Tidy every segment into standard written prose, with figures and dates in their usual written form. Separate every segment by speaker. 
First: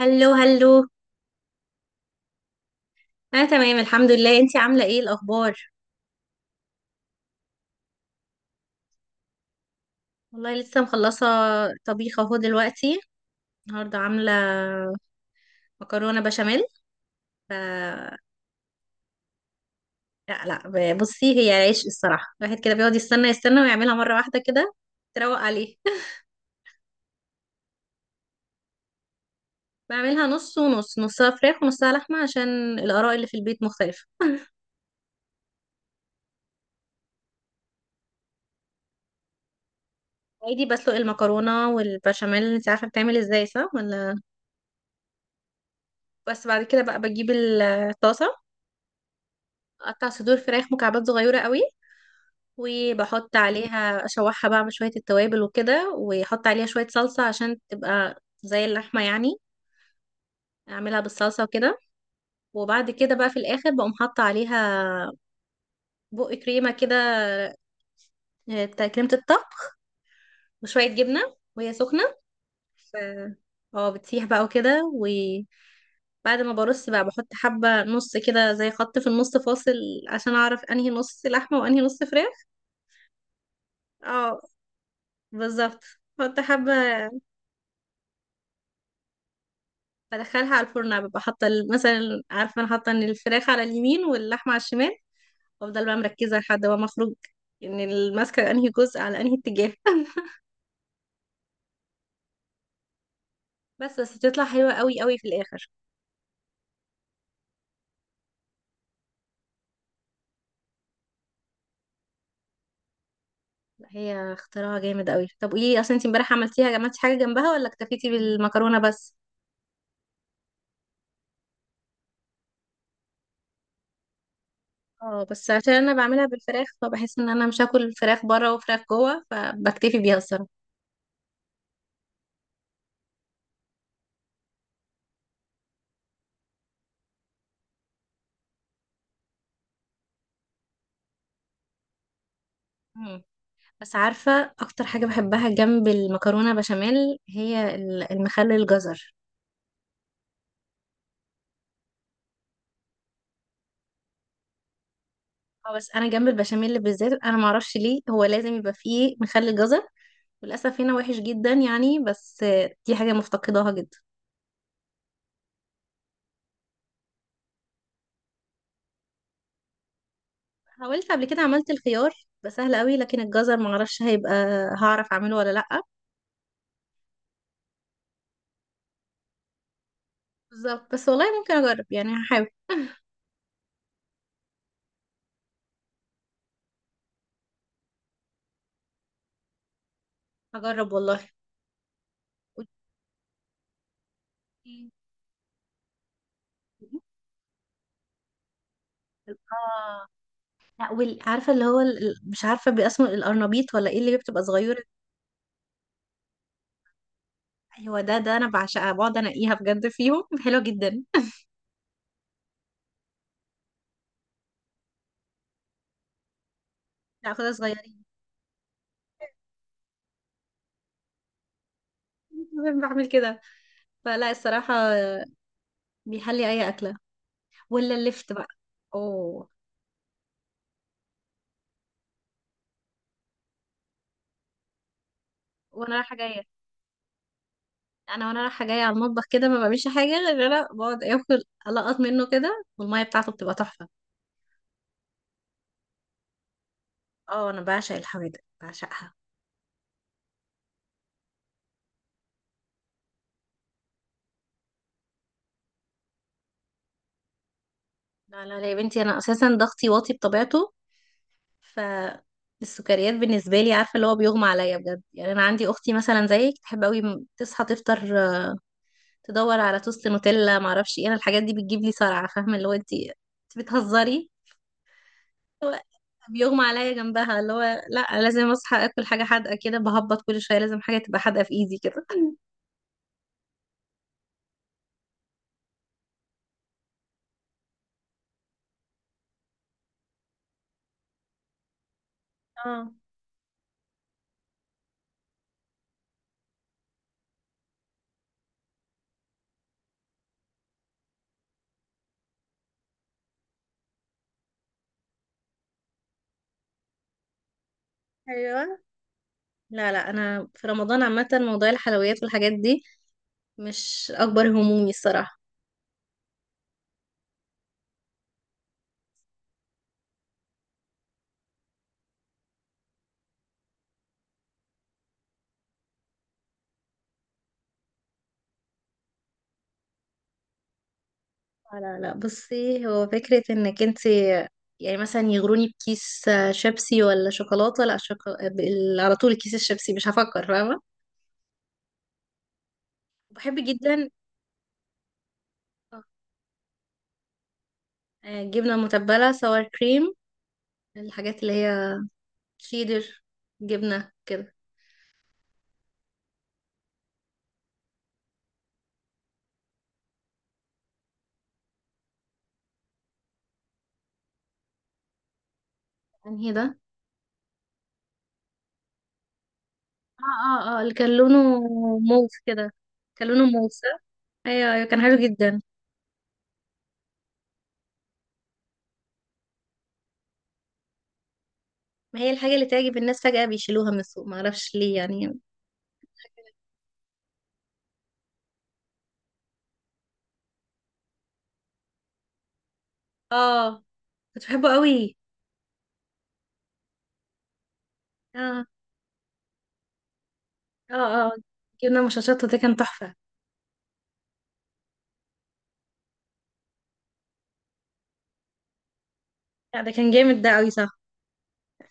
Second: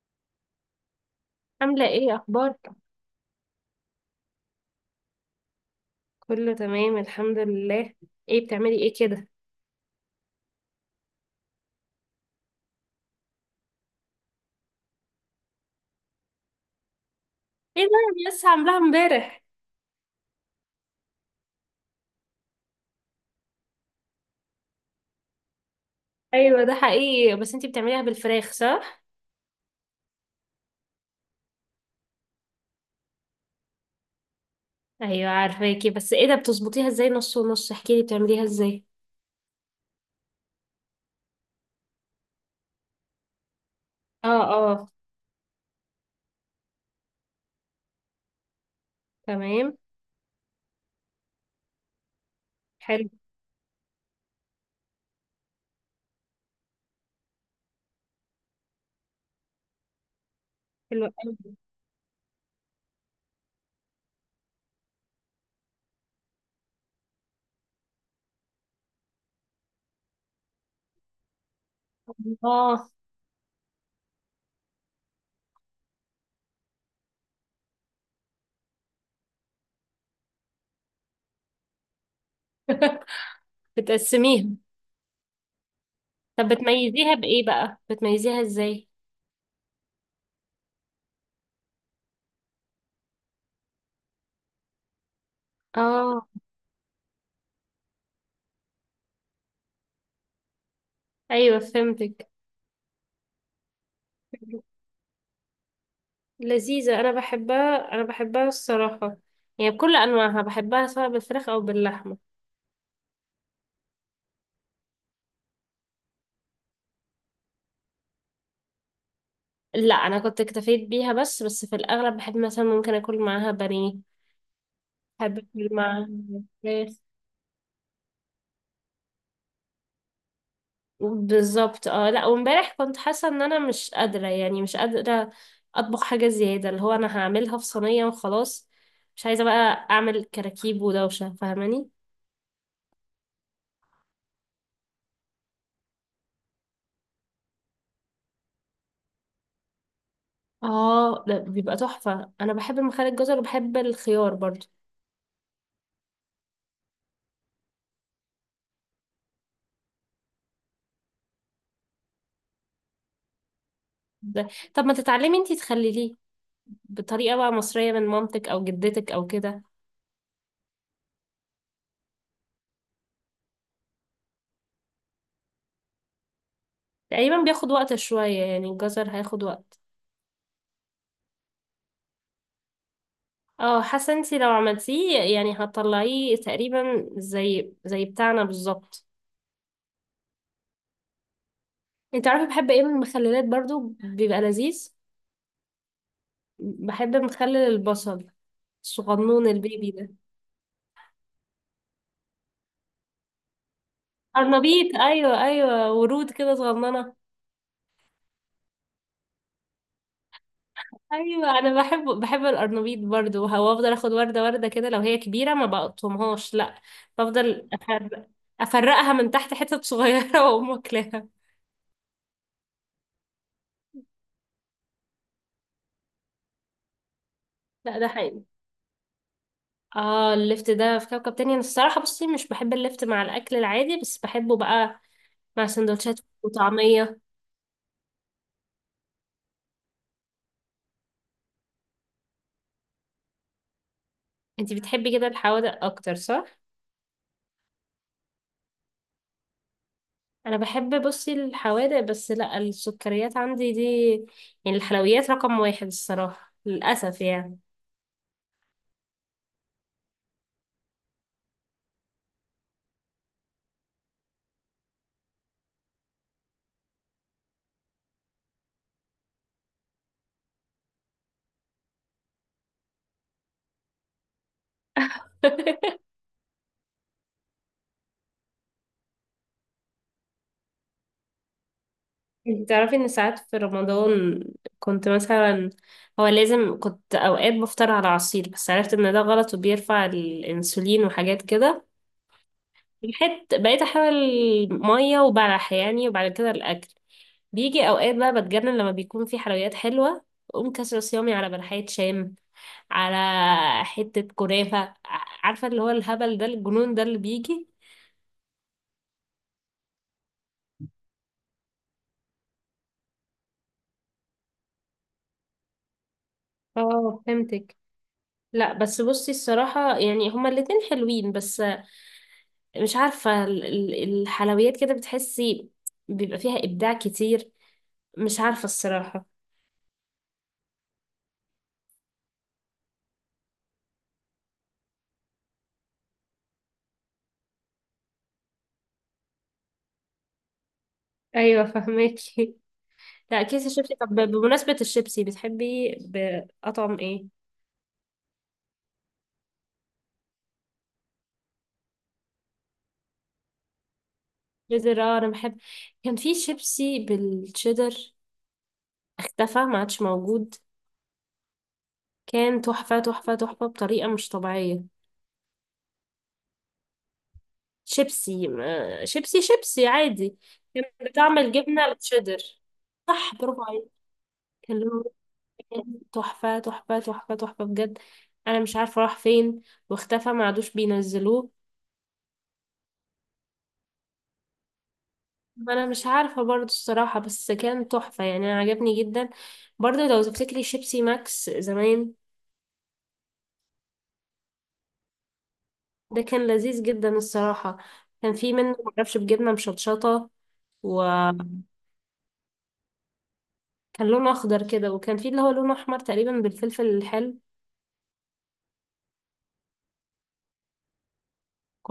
Speaker 1: هلو هلو.
Speaker 2: عاملة ايه اخبارك؟
Speaker 1: انا تمام الحمد لله، انتي عامله ايه الاخبار؟
Speaker 2: كله تمام الحمد لله. ايه بتعملي ايه كده؟
Speaker 1: والله لسه مخلصه طبيخ اهو دلوقتي، النهارده عامله مكرونه بشاميل. ف
Speaker 2: ايه ده، انا لسه عاملاها امبارح.
Speaker 1: لا لا، بصي هي عيش الصراحه، الواحد كده بيقعد يستنى يستنى ويعملها مره واحده كده تروق عليه.
Speaker 2: ايوه ده حقيقي، بس انتي بتعمليها بالفراخ صح؟
Speaker 1: بعملها نص ونص، نصها فراخ ونصها لحمه عشان الاراء اللي في البيت مختلفه.
Speaker 2: ايوه عارفاكي، بس ايه ده بتظبطيها ازاي نص ونص، احكيلي بتعمليها ازاي؟
Speaker 1: عادي، بسلق المكرونه والبشاميل انت عارفه بتعمل ازاي صح ولا؟
Speaker 2: اه اه.
Speaker 1: بس بعد كده بقى بجيب الطاسه،
Speaker 2: تمام.
Speaker 1: اقطع صدور فراخ مكعبات صغيره قوي،
Speaker 2: حلو.
Speaker 1: وبحط عليها اشوحها بقى مع شوية التوابل وكده، واحط عليها شوية صلصة عشان تبقى زي اللحمة يعني. اعملها
Speaker 2: حلو
Speaker 1: بالصلصة
Speaker 2: قوي.
Speaker 1: وكده. وبعد كده بقى في الاخر بقوم حاطة عليها بق كريمة كده، بتاع كريمة الطهي، وشوية جبنة وهي سخنة.
Speaker 2: اه.
Speaker 1: ف اه، بتسيح بقى وكده. وبعد ما برص بقى بحط حبة نص كده زي خط في النص فاصل، عشان اعرف انهي نص لحمة وانهي نص فراخ. اه
Speaker 2: بتقسميها.
Speaker 1: بالظبط، بحط
Speaker 2: طب
Speaker 1: حبة.
Speaker 2: بتميزيها بايه بقى؟ بتميزيها ازاي؟
Speaker 1: بدخلها على الفرن، ببقى حاطه مثلا عارفه انا حاطه ان الفراخ على اليمين واللحمه على الشمال، وافضل بقى
Speaker 2: اه.
Speaker 1: مركزه لحد ما اخرج ان الماسكه انهي جزء على انهي اتجاه.
Speaker 2: ايوه فهمتك.
Speaker 1: بس بتطلع حلوه قوي قوي في الاخر.
Speaker 2: لذيذة، أنا بحبها أنا بحبها الصراحة. يعني بكل أنواعها بحبها، سواء بالفراخ أو باللحمة.
Speaker 1: لا، هي اختراع جامد قوي. طب قولي لي، اصلا انت امبارح عملتي حاجه جنبها ولا اكتفيتي بالمكرونه بس؟
Speaker 2: لا انا كنت اكتفيت بيها، بس بس في الاغلب بحب مثلا ممكن اكل معاها بانيه.
Speaker 1: اه
Speaker 2: بحب
Speaker 1: بس
Speaker 2: اكل
Speaker 1: عشان انا
Speaker 2: معاها
Speaker 1: بعملها بالفراخ
Speaker 2: فراخ.
Speaker 1: فبحس ان انا مش هاكل فراخ بره وفراخ جوه، فبكتفي بيها الصراحه.
Speaker 2: بالظبط اه. لا وامبارح كنت حاسه ان انا مش قادره، يعني مش قادره اطبخ حاجه زياده، اللي هو انا هعملها في صينيه وخلاص. مش عايزه بقى اعمل كراكيب ودوشه، فاهماني.
Speaker 1: مم. بس عارفه اكتر حاجه بحبها جنب المكرونه بشاميل هي المخلل الجزر.
Speaker 2: اه لا بيبقى تحفه، انا بحب مخلل الجزر وبحب الخيار برضو.
Speaker 1: اه بس انا جنب البشاميل بالذات، انا ما اعرفش ليه هو لازم يبقى فيه مخلل جزر. وللاسف هنا وحش جدا يعني، بس دي حاجه مفتقداها جدا.
Speaker 2: ده. طب ما تتعلمي انتي تخلليه بطريقه بقى مصريه، من مامتك او جدتك او كده.
Speaker 1: حاولت قبل كده عملت الخيار، بقى سهل قوي، لكن الجزر ما اعرفش هيبقى، هعرف اعمله ولا لا.
Speaker 2: تقريبا بياخد وقت شوية، يعني الجزر هياخد وقت.
Speaker 1: بالظبط، بس والله ممكن اجرب يعني، هحاول.
Speaker 2: اه، حاسة انتي لو عملتيه يعني هتطلعيه تقريبا زي زي بتاعنا بالظبط.
Speaker 1: اجرب والله.
Speaker 2: انت عارفة،
Speaker 1: قولي-.
Speaker 2: بحب ايه من المخللات برضو بيبقى لذيذ. بحب مخلل البصل، الصغنون البيبي
Speaker 1: اه
Speaker 2: ده.
Speaker 1: لا، عارفه اللي هو مش عارفه باسمه، القرنبيط ولا ايه اللي بتبقى صغيره؟
Speaker 2: قرنبيط، ايوه ايوه، ورود كده صغننة.
Speaker 1: ايوه ده، انا بعشقها، بقعد انقيها بجد فيهم، حلوه جدا.
Speaker 2: ايوه انا بحب بحب القرنبيط برضو، وافضل اخد وردة وردة كده، لو هي كبيرة ما بقطمهاش، لا.
Speaker 1: لا خلاص
Speaker 2: بفضل
Speaker 1: صغيرين.
Speaker 2: أفرق- افرقها من تحت حتت صغيرة واقوم واكلاها.
Speaker 1: بعمل كده. فلا الصراحة، بيحلي أي أكلة. ولا
Speaker 2: لا ده
Speaker 1: اللفت
Speaker 2: حقيقي.
Speaker 1: بقى. أوه.
Speaker 2: اه الليفت ده في كوكب تاني، انا الصراحة بصي مش بحب الليفت مع الاكل العادي، بس بحبه بقى مع
Speaker 1: وأنا رايحة
Speaker 2: سندوتشات
Speaker 1: جاية
Speaker 2: وطعمية.
Speaker 1: أنا وأنا رايحة جاية على المطبخ كده، ما بعملش حاجة غير إن أنا بقعد آكل، ألقط منه كده، والمية بتاعته بتبقى تحفة.
Speaker 2: انتي بتحبي كده الحوادق اكتر صح؟
Speaker 1: أه أنا بعشق الحوادق، بعشقها.
Speaker 2: انا بحب بصي الحوادق، بس لا السكريات عندي دي، يعني الحلويات رقم واحد الصراحة، للأسف يعني.
Speaker 1: لا لا لا يا بنتي، أنا أساسا ضغطي واطي بطبيعته، فالسكريات بالنسبة لي عارفة اللي هو بيغمى عليا بجد يعني. أنا عندي أختي مثلا زيك، تحب أوي، تصحى تفطر، تدور على توست نوتيلا معرفش إيه. أنا الحاجات دي بتجيب لي صرعة، فاهمة اللي هو، أنت بتهزري؟ هو بيغمى عليا جنبها اللي هو، لا لازم اصحى اكل حاجه حادقه كده، بهبط كل شويه لازم حاجه تبقى حادقه في ايدي كده.
Speaker 2: انتي تعرفي ان ساعات في رمضان كنت مثلا، هو لازم كنت اوقات بفطر على عصير، بس عرفت ان ده غلط وبيرفع الانسولين وحاجات كده.
Speaker 1: اه.
Speaker 2: الحت بقيت احاول ميه وبلح يعني، وبعد كده الاكل بيجي اوقات بقى بتجنن لما بيكون في حلويات حلوه. اقوم كسر صيامي على بلحية شام، على حته كنافه. عارفه اللي هو الهبل ده الجنون ده اللي بيجي.
Speaker 1: ايوه. لا لا، انا في رمضان عامه موضوع الحلويات والحاجات دي مش اكبر همومي الصراحه.
Speaker 2: اه فهمتك. لا بس بصي الصراحة يعني هما الاتنين حلوين، بس مش عارفة الحلويات كده بتحسي بيبقى فيها إبداع كتير، مش عارفة الصراحة.
Speaker 1: لا لا، بصي هو فكره انك انت، يعني مثلا يغروني بكيس شيبسي ولا شوكولاته، لا على طول كيس الشيبسي مش هفكر، فاهمه؟
Speaker 2: ايوه فهماكي لا
Speaker 1: بحب
Speaker 2: كيس الشيبسي. طب
Speaker 1: جدا.
Speaker 2: بمناسبة الشيبسي بتحبي بأطعم ايه؟
Speaker 1: جبنه متبله سوار كريم، الحاجات اللي هي شيدر، جبنه كده.
Speaker 2: شيدر، اه انا بحب. كان في شيبسي بالشيدر، اختفى ما عادش موجود. كان تحفة تحفة تحفة بطريقة مش طبيعية.
Speaker 1: انهي ده؟
Speaker 2: شيبسي ما- شيبسي شيبسي
Speaker 1: اه
Speaker 2: عادي.
Speaker 1: اه اه،
Speaker 2: كان
Speaker 1: اللي كان
Speaker 2: بطعم
Speaker 1: لونه
Speaker 2: الجبنة
Speaker 1: موف
Speaker 2: الشيدر.
Speaker 1: كده. كان
Speaker 2: صح،
Speaker 1: لونه
Speaker 2: برافو
Speaker 1: موف
Speaker 2: عليك.
Speaker 1: صح؟ ايوه
Speaker 2: كان
Speaker 1: ايوه، كان
Speaker 2: لونه
Speaker 1: حلو جدا.
Speaker 2: تحفة تحفة تحفة تحفة بجد. أنا مش عارفة راح فين، واختفى ما عادوش بينزلوه.
Speaker 1: ما هي الحاجة اللي تعجب الناس فجأة بيشيلوها من السوق، ما اعرفش ليه يعني.
Speaker 2: ما انا مش عارفه برضو الصراحه، بس كان تحفه يعني، انا عجبني جدا. برضو لو تفتكري شيبسي ماكس زمان،
Speaker 1: اه، كنت بحبه قوي.
Speaker 2: ده كان لذيذ جدا الصراحه. كان في
Speaker 1: اه
Speaker 2: منه معرفش بجبنه مشطشطه،
Speaker 1: اه اه،
Speaker 2: وكان
Speaker 1: جبنا مشاشات ده كان تحفة.
Speaker 2: لونه اخضر كده، وكان في اللي هو لونه احمر تقريبا بالفلفل الحلو.
Speaker 1: لا ده كان جامد ده قوي صح.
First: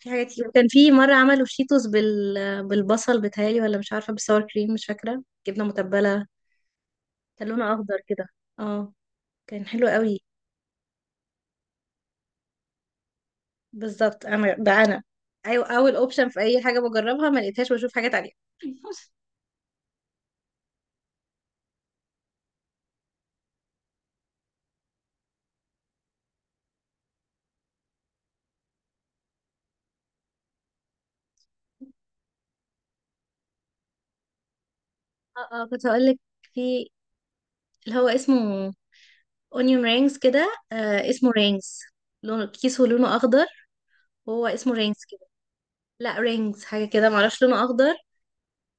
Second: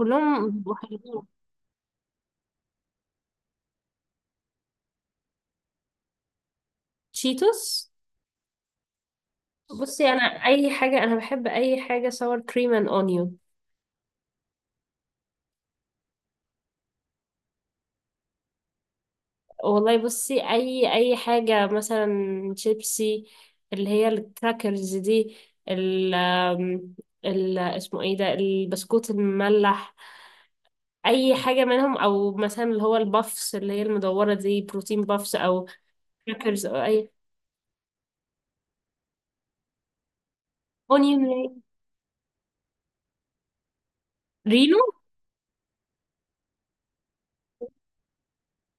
Speaker 1: في حاجات كتير، وكان
Speaker 2: بيبقوا
Speaker 1: في مرة
Speaker 2: حلوين.
Speaker 1: عملوا شيتوس بالبصل بتهيألي، ولا مش عارفة، بالساور كريم مش فاكرة، جبنة متبلة. كان لونه
Speaker 2: تشيتوس.
Speaker 1: أخضر كده. اه كان حلو
Speaker 2: بصي
Speaker 1: قوي.
Speaker 2: انا اي حاجه، انا بحب اي حاجه sour cream and onion.
Speaker 1: بالظبط، انا ده انا. ايوه، اول اوبشن في اي حاجه بجربها، ما لقيتهاش بشوف حاجات عليها.
Speaker 2: والله بصي، اي حاجه مثلا شيبسي، اللي هي الكراكرز دي، ال آم، اسمه ايه ده، البسكوت المملح، اي حاجه منهم. او مثلا اللي هو البافس، اللي هي المدوره دي، بروتين بافس
Speaker 1: اه اه،
Speaker 2: او
Speaker 1: كنت هقول لك.
Speaker 2: كراكرز او
Speaker 1: في
Speaker 2: اي.
Speaker 1: اللي هو اسمه اونيون رينجز كده،
Speaker 2: اونيون
Speaker 1: اسمه
Speaker 2: رينج.
Speaker 1: رينجز. لونه اخضر، وهو اسمه
Speaker 2: رينو،
Speaker 1: رينجز كده. لا رينجز حاجه كده، معرفش، لونه اخضر،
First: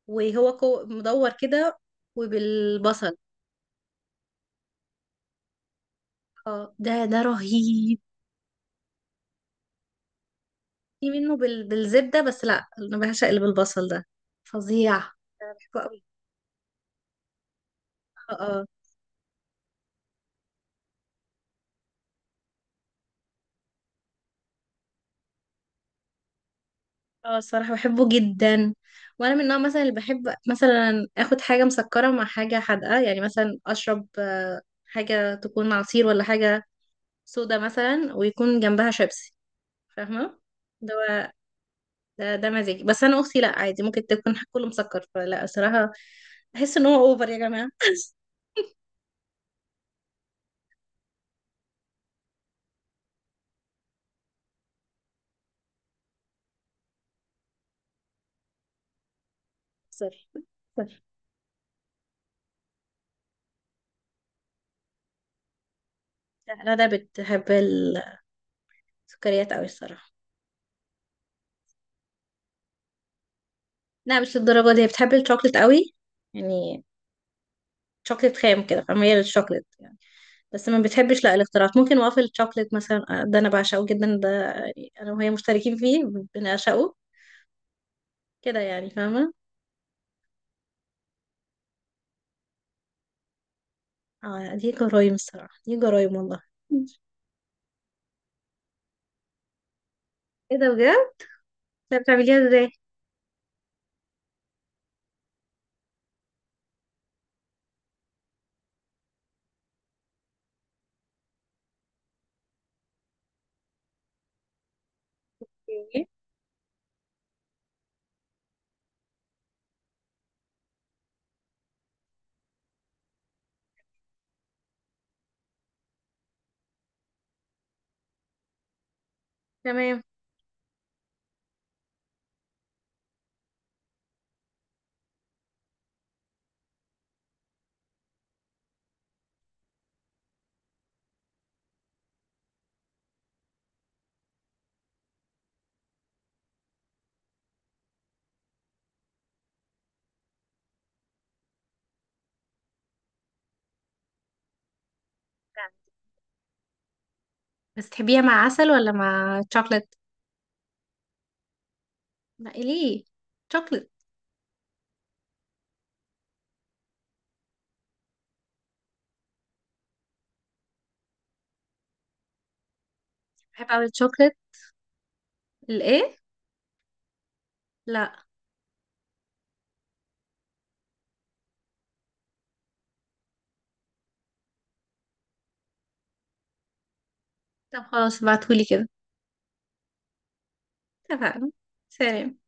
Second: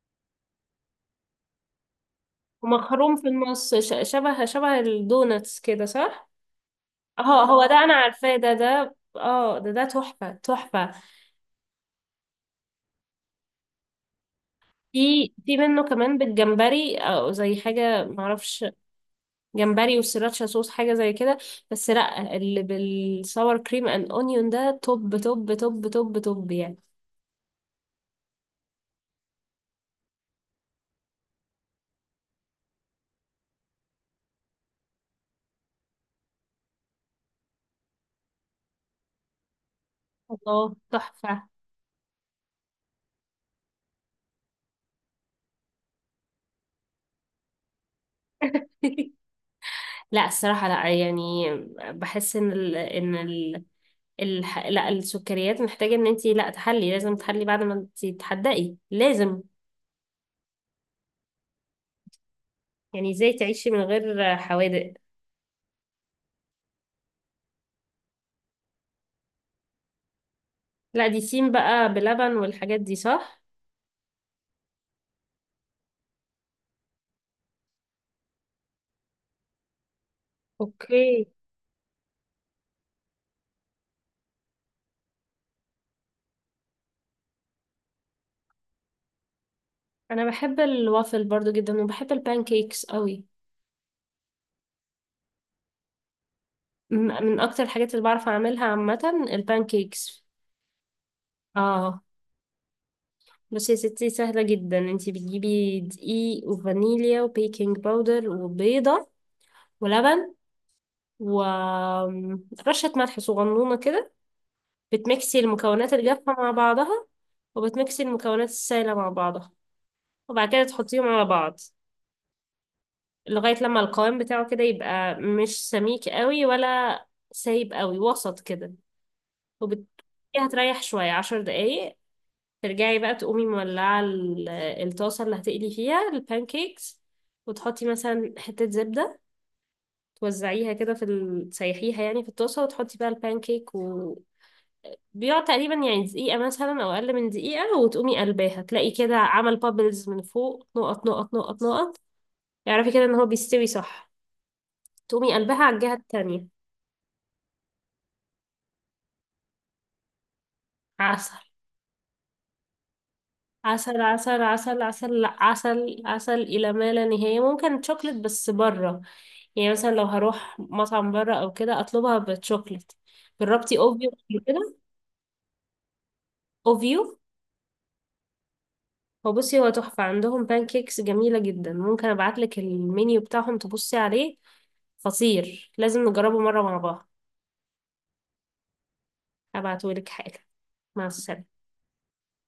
Speaker 1: وهو مدور كده،
Speaker 2: مخروم
Speaker 1: وبالبصل.
Speaker 2: في النص، شبه شبه الدوناتس كده صح؟
Speaker 1: اه ده
Speaker 2: اه هو ده انا
Speaker 1: رهيب.
Speaker 2: عارفاه، ده اه ده تحفه تحفه.
Speaker 1: في منه بالزبده، بس لا انا بعشق اللي بالبصل ده، فظيع
Speaker 2: في
Speaker 1: انا
Speaker 2: في
Speaker 1: بحبه
Speaker 2: منه
Speaker 1: قوي.
Speaker 2: كمان بالجمبري او زي حاجه
Speaker 1: اه
Speaker 2: معرفش، جمبري والسراتشا صوص حاجة زي كده. بس لا اللي بالصور كريم اند اونيون ده توب توب توب توب توب يعني.
Speaker 1: اه، الصراحة بحبه جدا. وانا من النوع مثلا اللي بحب مثلا اخد حاجة مسكرة مع حاجة حادقة، يعني مثلا اشرب حاجة تكون عصير ولا حاجة سودا مثلا، ويكون جنبها شيبسي. فاهمة؟
Speaker 2: الله
Speaker 1: ده هو-.
Speaker 2: تحفة.
Speaker 1: ده مزاجي، بس انا اختي لا عادي ممكن تكون كله مسكر، فلا الصراحة، بحس ان هو اوفر يا جماعة.
Speaker 2: لا الصراحة لا يعني، بحس لا السكريات محتاجة ان انتي لا تحلي، لازم تحلي بعد ما انتي تحدقي لازم.
Speaker 1: سوري سوري.
Speaker 2: يعني ازاي تعيشي من غير حوادق.
Speaker 1: لا لا، ده بتحب السكريات قوي الصراحة.
Speaker 2: لا دي سين بقى بلبن والحاجات دي صح؟
Speaker 1: لا مش للدرجة دي، هي بتحب الشوكليت قوي يعني، شوكليت خام كده، فميال للشوكليت يعني. بس ما بتحبش
Speaker 2: اوكي.
Speaker 1: لا الاختراعات، ممكن وافل شوكليت مثلا، ده انا بعشقه جدا ده. يعني انا وهي مشتركين فيه، بنعشقه كده يعني، فاهمه؟
Speaker 2: انا بحب الوافل برضو جدا، وبحب البانكيكس قوي.
Speaker 1: اه دي جرايم الصراحه، دي جرايم والله.
Speaker 2: من من اكتر الحاجات اللي بعرف اعملها عامه البانكيكس.
Speaker 1: ايه ده بجد؟ طب
Speaker 2: اه
Speaker 1: بتعمليها ازاي؟
Speaker 2: بس يا ستي سهله جدا، انتي بتجيبي دقيق وفانيليا وبيكنج باودر وبيضه ولبن ورشة ملح صغنونة كده. بتمكسي المكونات
Speaker 1: اوكي.
Speaker 2: الجافة مع بعضها، وبتمكسي المكونات السائلة مع بعضها، وبعد كده تحطيهم على بعض لغاية لما القوام بتاعه كده يبقى مش سميك قوي ولا سايب قوي، وسط كده. وبت...
Speaker 1: تمام.
Speaker 2: هتريح شوية 10 دقايق. ترجعي بقى تقومي مولعة الطاسة اللي هتقلي فيها البانكيكس، وتحطي مثلا حتة زبدة، توزعيها كده في تسيحيها يعني في الطاسة، وتحطي بقى البانكيك، و بيقعد تقريبا يعني دقيقة مثلا أو أقل من دقيقة، وتقومي قلباها تلاقي كده عمل بابلز من فوق، نقط نقط نقط نقط. اعرفي كده إن هو بيستوي صح، تقومي قلبها على الجهة التانية.
Speaker 1: بس تحبيها مع عسل ولا مع شوكليت؟
Speaker 2: عسل.
Speaker 1: لا إيه ليه؟ شوكليت.
Speaker 2: عسل عسل عسل عسل، لا عسل عسل إلى ما لا نهاية، ممكن شوكليت بس بره، يعني مثلا لو هروح مطعم بره او كده اطلبها بالشوكليت.
Speaker 1: بحب
Speaker 2: جربتي
Speaker 1: اعمل
Speaker 2: اوفيو
Speaker 1: شوكليت.
Speaker 2: قبل كده؟
Speaker 1: الايه؟
Speaker 2: اوفيو.
Speaker 1: لا.
Speaker 2: هو بصي هو تحفه، عندهم بانكيكس جميله جدا، ممكن ابعتلك المنيو بتاعهم تبصي عليه، خطير لازم نجربه مره مع بعض.
Speaker 1: طب خلاص ابعتهولي كده.
Speaker 2: هبعتهولك حالا. مع
Speaker 1: اتفقنا.
Speaker 2: السلامه.
Speaker 1: سلام.